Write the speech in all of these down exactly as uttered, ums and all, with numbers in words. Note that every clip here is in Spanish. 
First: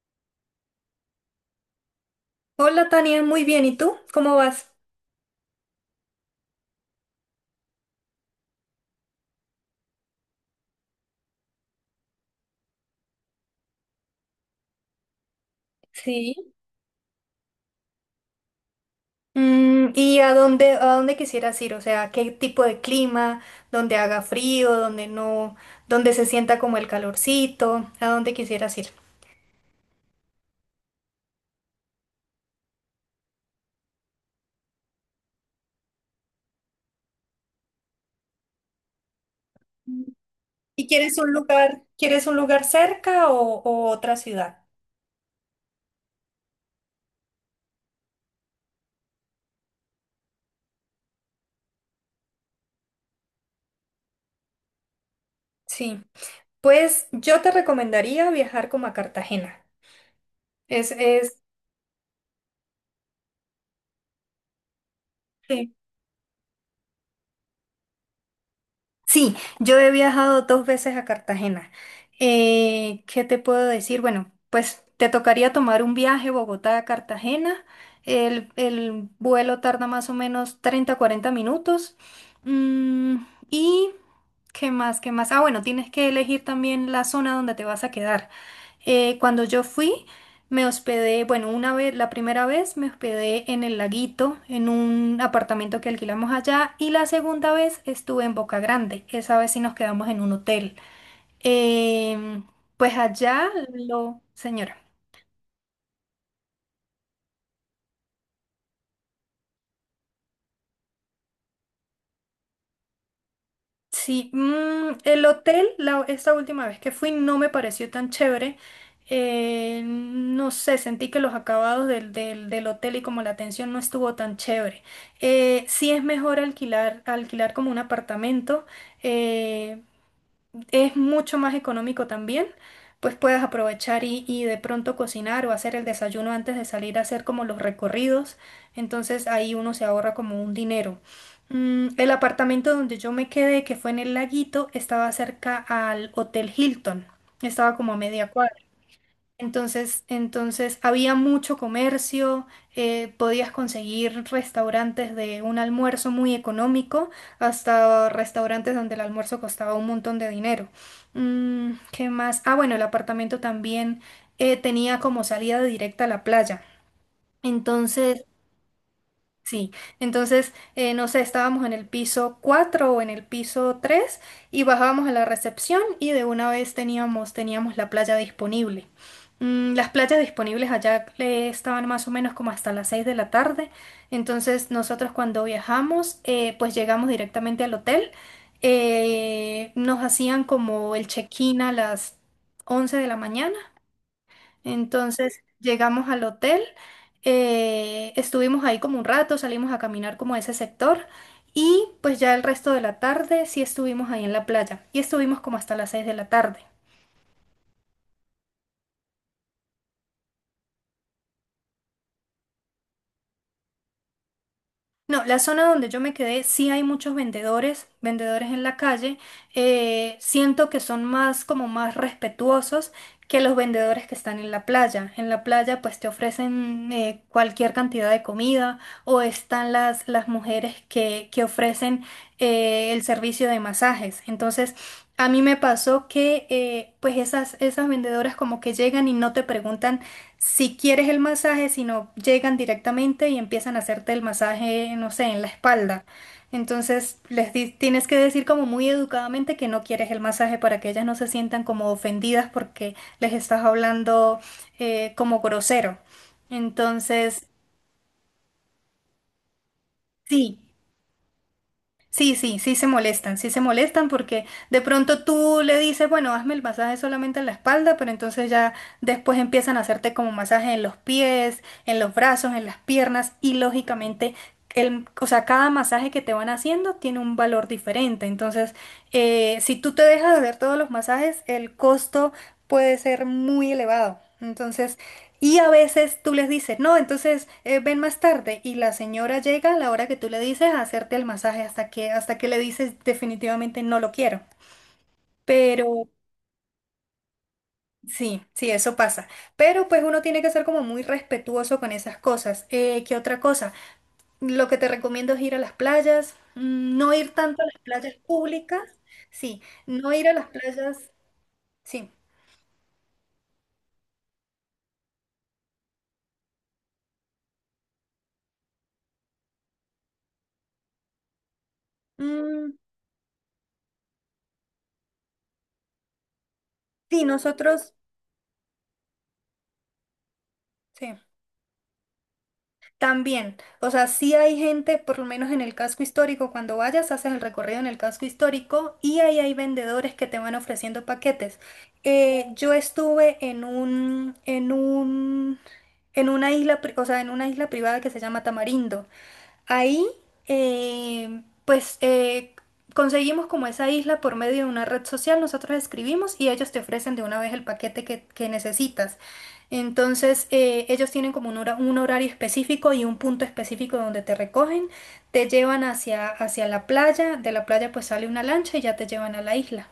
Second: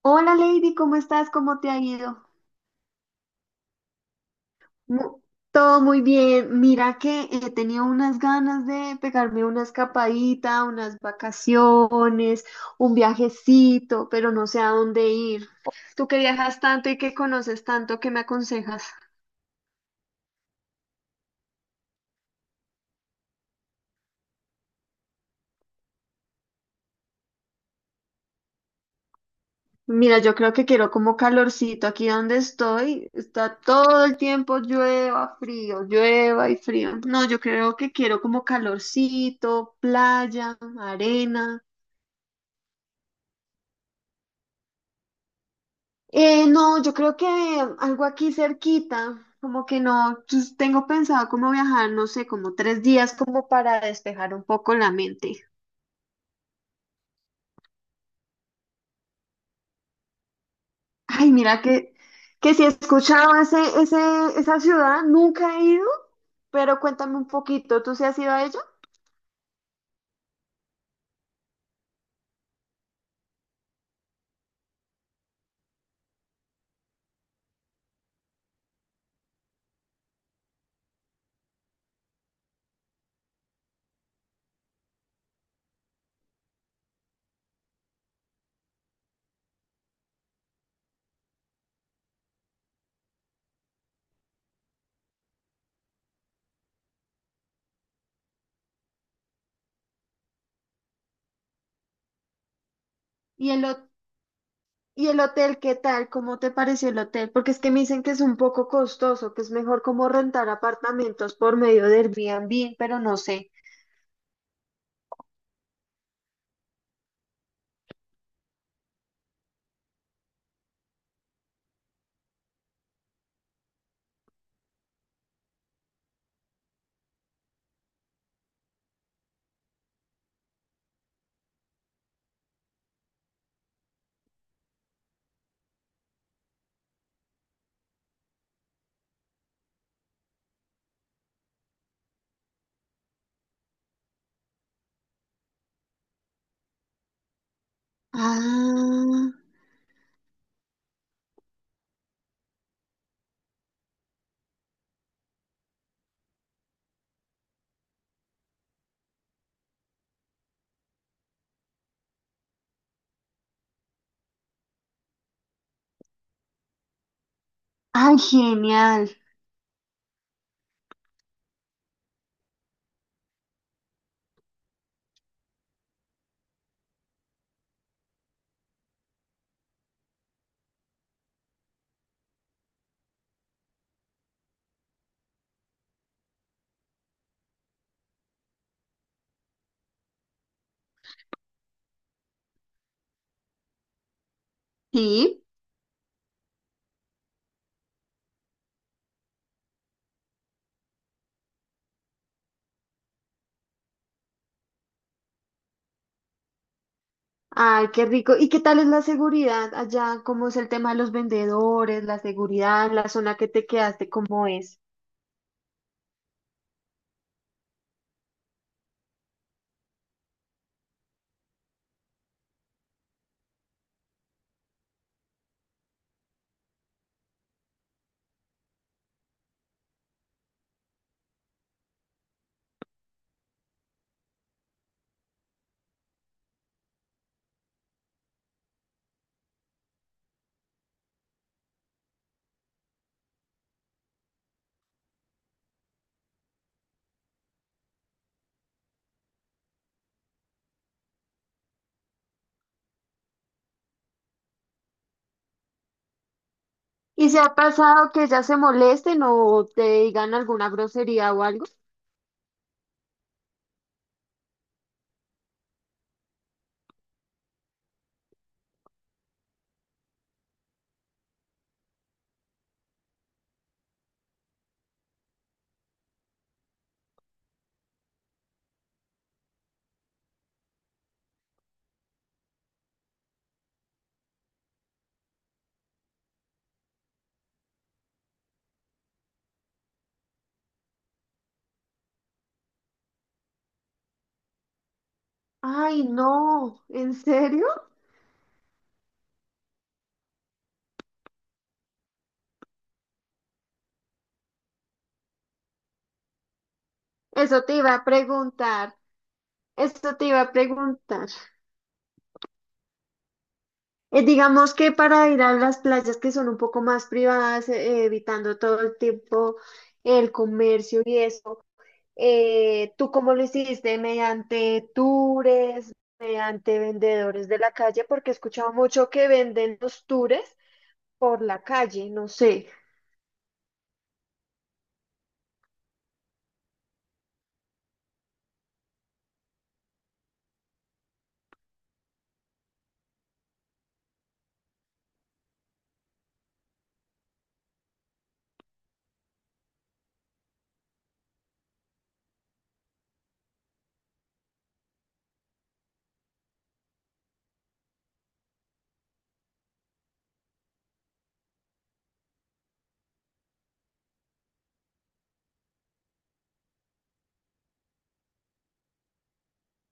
Hola Lady, ¿cómo estás? ¿Cómo te ha ido? Hola Tania, muy bien. ¿Y tú? ¿Cómo vas? Mu- Todo muy bien. Mira que he tenido unas ganas de pegarme una escapadita, unas vacaciones, un viajecito, pero no sé a dónde ir. Tú que Sí. viajas tanto y que conoces tanto, ¿qué me aconsejas? Mm, ¿y a dónde, a dónde quisieras ir? O sea, ¿qué tipo de clima? ¿Dónde haga frío? ¿Dónde no? ¿Dónde se sienta como el calorcito? ¿A dónde quisieras ir? Mira, yo creo que quiero como calorcito. Aquí donde estoy, está todo el tiempo llueva, frío, llueva y frío. No, yo creo que quiero como calorcito, playa, ¿Y quieres un arena. lugar, quieres un lugar cerca o, o otra ciudad? Eh, no, yo creo que algo aquí cerquita, como que no, pues, tengo pensado como viajar, no sé, como tres días como para despejar un poco la mente. Sí. Pues yo te recomendaría viajar como a Cartagena. Es, Ay, es, mira que, que si he escuchado ese, ese, esa ciudad, nunca he Sí. ido, pero cuéntame un poquito, ¿tú sí has ido a ella? Sí, yo he viajado dos veces a Cartagena. Eh, ¿qué te puedo decir? Bueno, pues te tocaría tomar un viaje Bogotá a Cartagena. El, el vuelo tarda más o menos treinta cuarenta minutos. Mm, ¿y qué más? ¿Qué más? Ah, bueno, tienes que elegir también la zona donde te vas a quedar. Eh, cuando yo fui, me hospedé, bueno, una vez, la primera vez me hospedé en el Laguito, en un apartamento que alquilamos allá, y la segunda vez estuve en Boca Grande. Esa vez sí nos quedamos en un hotel. Em, pues allá ¿Y el, ho- lo, señora. y el hotel, qué tal? ¿Cómo te pareció el hotel? Porque es que me dicen que es un poco costoso, que es mejor como rentar apartamentos por medio de Airbnb, pero no sé. Sí, mm, el hotel, la- esta última vez que fui, no me pareció tan chévere. Eh, no sé, sentí que los acabados del, del, del hotel y como la atención no estuvo tan chévere. Eh, sí es mejor alquilar, alquilar como un apartamento. eh, es mucho más económico también, pues puedes aprovechar y, y de pronto cocinar o hacer el desayuno antes de salir a hacer como los recorridos, entonces ahí uno se ahorra como un dinero. Mm, el apartamento donde yo me quedé, que fue en el Laguito, estaba cerca al Hotel Hilton, estaba como a media cuadra. Ah, Entonces, entonces había mucho comercio, eh, podías conseguir restaurantes de un almuerzo muy económico hasta restaurantes donde el almuerzo costaba un montón de dinero. Mm, ¿qué más? Ah, bueno, el apartamento también eh, tenía como salida directa a la playa. ay, Entonces, genial. Sí, entonces, eh, no sé, estábamos en el piso cuatro o en el piso tres y bajábamos a la recepción y de una vez teníamos, teníamos la playa disponible. Mm, las playas disponibles allá eh, estaban más o menos como hasta las seis de la tarde, entonces nosotros cuando viajamos, eh, pues llegamos directamente al hotel, eh, nos hacían como el check-in a las once de la mañana, entonces Sí, llegamos al hotel, eh, estuvimos ahí como un rato, salimos a caminar como a ese sector, y pues ya el resto de la tarde sí estuvimos ahí en la playa y estuvimos como hasta las seis de la tarde. ay, qué rico. ¿Y qué tal es la seguridad allá? ¿Cómo es el tema de los vendedores, la seguridad, la zona que te quedaste, cómo es? No, la zona donde yo me quedé, sí hay muchos vendedores, vendedores en la calle. eh, siento que son más como más respetuosos que los vendedores que están en la playa. En la playa pues te ofrecen eh, cualquier cantidad de comida, o están las, las mujeres que, que ofrecen eh, el servicio de masajes. Entonces, a mí me pasó que eh, pues esas, esas vendedoras como que llegan y no te preguntan si quieres el masaje, sino llegan directamente y empiezan a hacerte el masaje, no sé, en la espalda. Entonces les di- tienes que decir como muy educadamente que no quieres el masaje, para que ellas no se sientan como ofendidas porque les estás hablando eh, como grosero. ¿Y se Entonces, ha pasado que ya se molesten o te digan sí. alguna grosería o algo? Sí, sí, sí se molestan, sí se molestan, porque de pronto tú le dices, bueno, hazme el masaje solamente en la espalda, pero entonces ya después empiezan a hacerte como masaje en los pies, en los brazos, en las piernas y, lógicamente, el, o sea, cada masaje que te van haciendo tiene un valor diferente. Entonces, eh, si tú te dejas de hacer todos los masajes, el costo puede ser muy elevado. Entonces, y a veces tú les dices, no, entonces eh, ven más tarde, y la señora llega a la hora que tú le dices a hacerte el masaje hasta que, hasta que le dices definitivamente no lo quiero. Ay, Pero no, ¿en serio? sí, sí, eso pasa. Pero pues uno tiene que ser como muy respetuoso con esas cosas. Eh, ¿qué otra cosa? Lo que te recomiendo es ir a las playas, mm, no ir tanto Eso a te las iba a playas públicas, preguntar, sí, no eso te ir a iba las a playas, preguntar. sí. Eh, digamos que para ir a las playas que son un poco más privadas, eh, evitando todo el tiempo el comercio y eso. Mm, Eh, ¿tú cómo lo hiciste? ¿Mediante tours, mediante sí, vendedores de la nosotros, calle? Porque he escuchado mucho que venden los tours sí. por la calle, no sé. También, o sea, sí hay gente, por lo menos en el casco histórico, cuando vayas, haces el recorrido en el casco histórico, y ahí hay vendedores que te van ofreciendo paquetes. Eh, yo estuve en un, en un, en una isla, pri- o sea, en una isla privada que se llama Tamarindo. Ahí, eh, pues eh, conseguimos como esa isla por medio de una red social, nosotros escribimos y ellos te ofrecen de una vez el paquete que, que necesitas. Entonces, eh, ellos tienen como un, hora- un horario específico y un punto específico donde te recogen, te llevan hacia, hacia la playa, de la playa pues sale una lancha y ya te llevan a la isla.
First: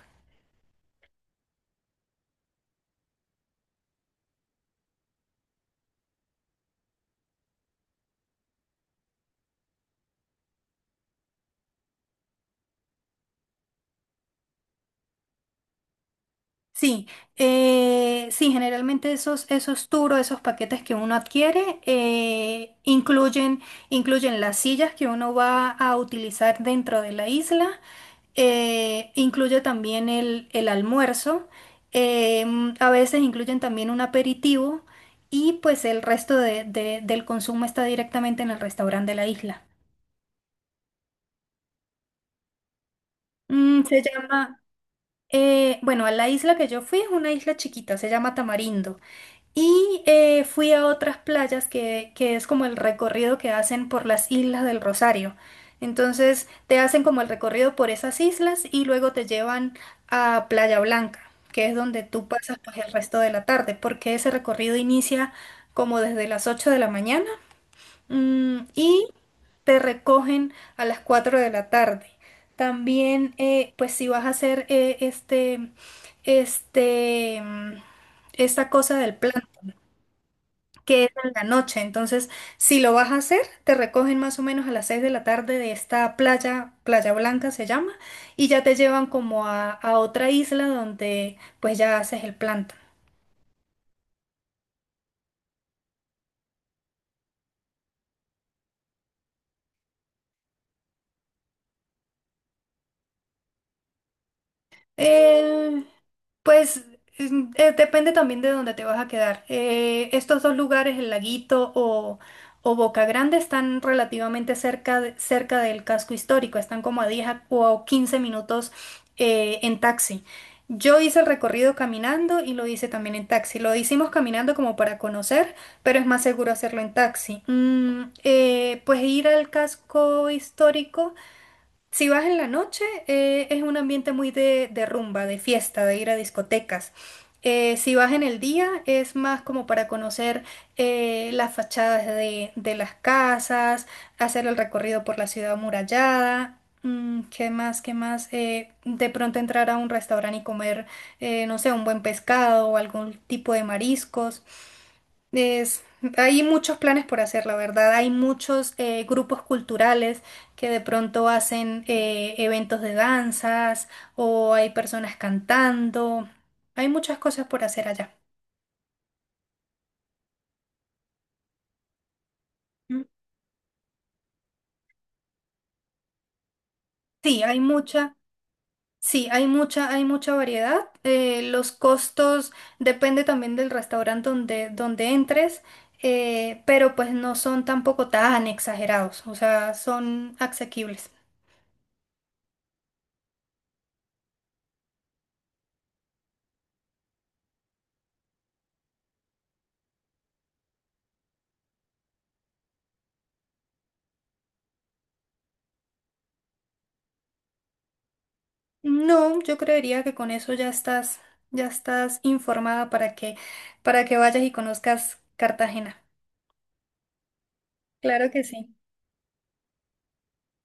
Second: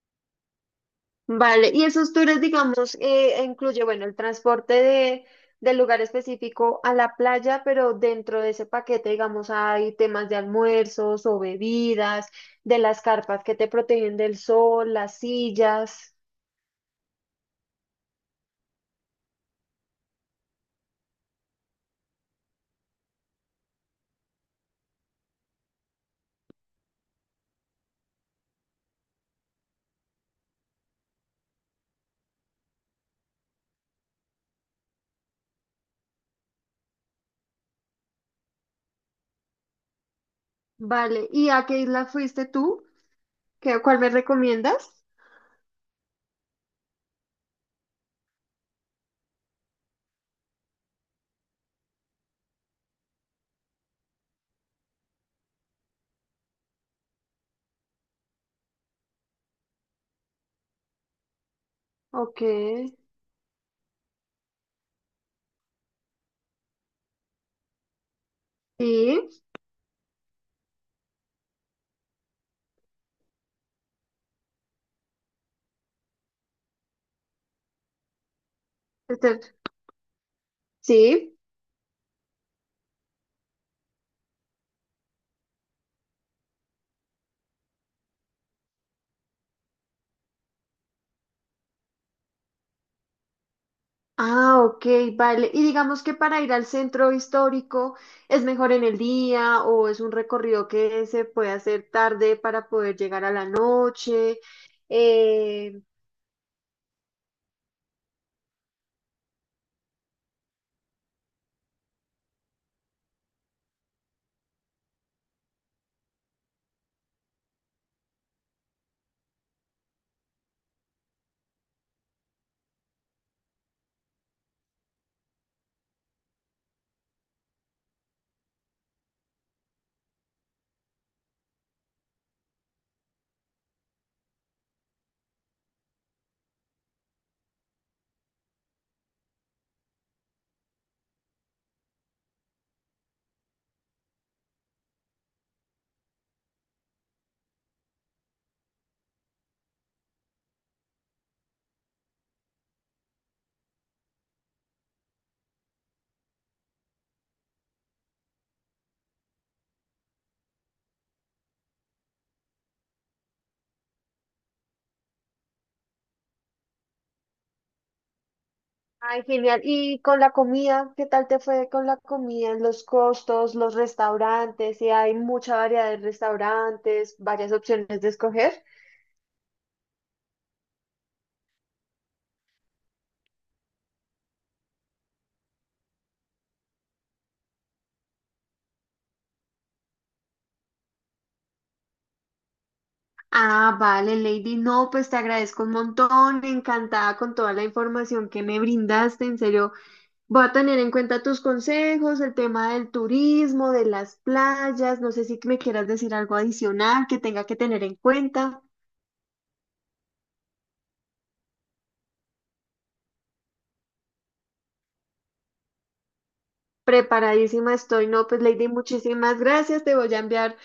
Vale, y esos tours, digamos, eh, incluye, bueno, el transporte de, del lugar específico a la playa, pero dentro de ese paquete, digamos, hay temas de almuerzos o bebidas, de las carpas que te protegen del sol, las sillas. Sí, eh, sí, generalmente esos, esos turos, esos paquetes que uno adquiere, eh, incluyen, incluyen las sillas que uno va a utilizar dentro de la isla, eh, incluye también el, el almuerzo, eh, a veces incluyen también un aperitivo, y pues el resto de- de- del consumo está directamente en el restaurante de la isla. Vale, ¿y a qué isla fuiste tú? ¿Qué, Mm, cuál se me llama, recomiendas? eh, bueno, a la isla que yo fui es una isla chiquita, se llama Tamarindo. Y eh, fui a otras playas, que, que es como el recorrido que hacen por las Islas del Rosario. Entonces te hacen como el recorrido por esas islas y luego te llevan a Playa Blanca, que es donde tú Ok, pasas pues el resto de la tarde, porque ese recorrido inicia como desde las ocho de la mañana, mm, y sí, te recogen a las cuatro de la tarde. También eh, pues si vas a hacer eh, este, este, mm, esta cosa del plan este- que es en sí. la noche. Entonces, si lo vas a hacer, te recogen más o menos a las seis de la tarde de esta playa, Playa Blanca se llama, y ya te llevan como a, a otra isla donde pues ya haces el planta. Ah, ok, vale. Y digamos que para ir al centro histórico es mejor en el día o es un recorrido que se puede hacer tarde para poder llegar a la noche. Eh, Pues mm, eh, depende también de dónde te vas a quedar. Eh, estos dos lugares, el Laguito o, o Boca Grande, están relativamente cerca, de- cerca del casco histórico, están como a diez a- o a quince minutos eh, en taxi. Yo hice el recorrido caminando y lo hice también en taxi. Lo hicimos caminando como para conocer, pero es más seguro hacerlo en taxi. Mm, eh, pues ir al casco histórico. Si vas en la noche, eh, es un ambiente muy de, de rumba, de fiesta, de ir a discotecas. Eh, si vas en el día, es más como para conocer eh, las fachadas de, de las casas, hacer el recorrido por la ciudad amurallada. Mm, ¿qué más? ¿Qué más? Eh, de pronto entrar a un restaurante y comer, eh, no sé, un buen pescado o algún tipo de mariscos. Es, Hay muchos planes por hacer, la verdad. Hay muchos eh, grupos culturales que de pronto hacen eh, eventos de danzas, o hay personas cantando. Hay muchas cosas por hacer allá. ay, genial. ¿Y con la comida? ¿Qué tal te fue con la comida? Los Mm. costos, los restaurantes, si hay mucha variedad de restaurantes, Sí, varias hay opciones de mucha, escoger. sí, hay mucha, hay mucha variedad. Eh, los costos depende también del restaurante donde, donde entres, eh, pero pues no son tampoco tan exagerados, o sea, son asequibles. Ah, vale, Lady. No, pues te agradezco un montón. Encantada con toda la información que me brindaste. En serio, voy a tener en cuenta tus consejos, el tema del turismo, de las playas. No sé si me quieras decir algo adicional que tenga que tener en cuenta. No, yo creería que con eso ya estás, ya estás, informada, para que, para que vayas y conozcas Cartagena. Preparadísima estoy. No, Claro pues que sí. Lady, muchísimas gracias. Te voy a enviar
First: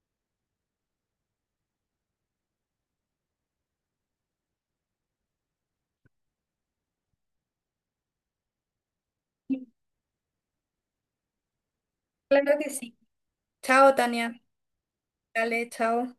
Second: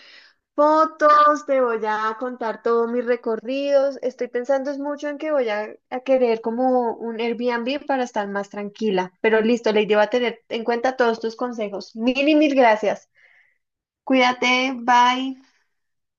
fotos, te voy a contar todos mis recorridos. Estoy pensando es mucho en que voy a, a querer como un Airbnb para estar más tranquila. Pero listo, Lady, va a tener en cuenta todos tus consejos. Mil y Claro mil que sí. gracias. Chao, Tania. Cuídate, bye. Dale, chao.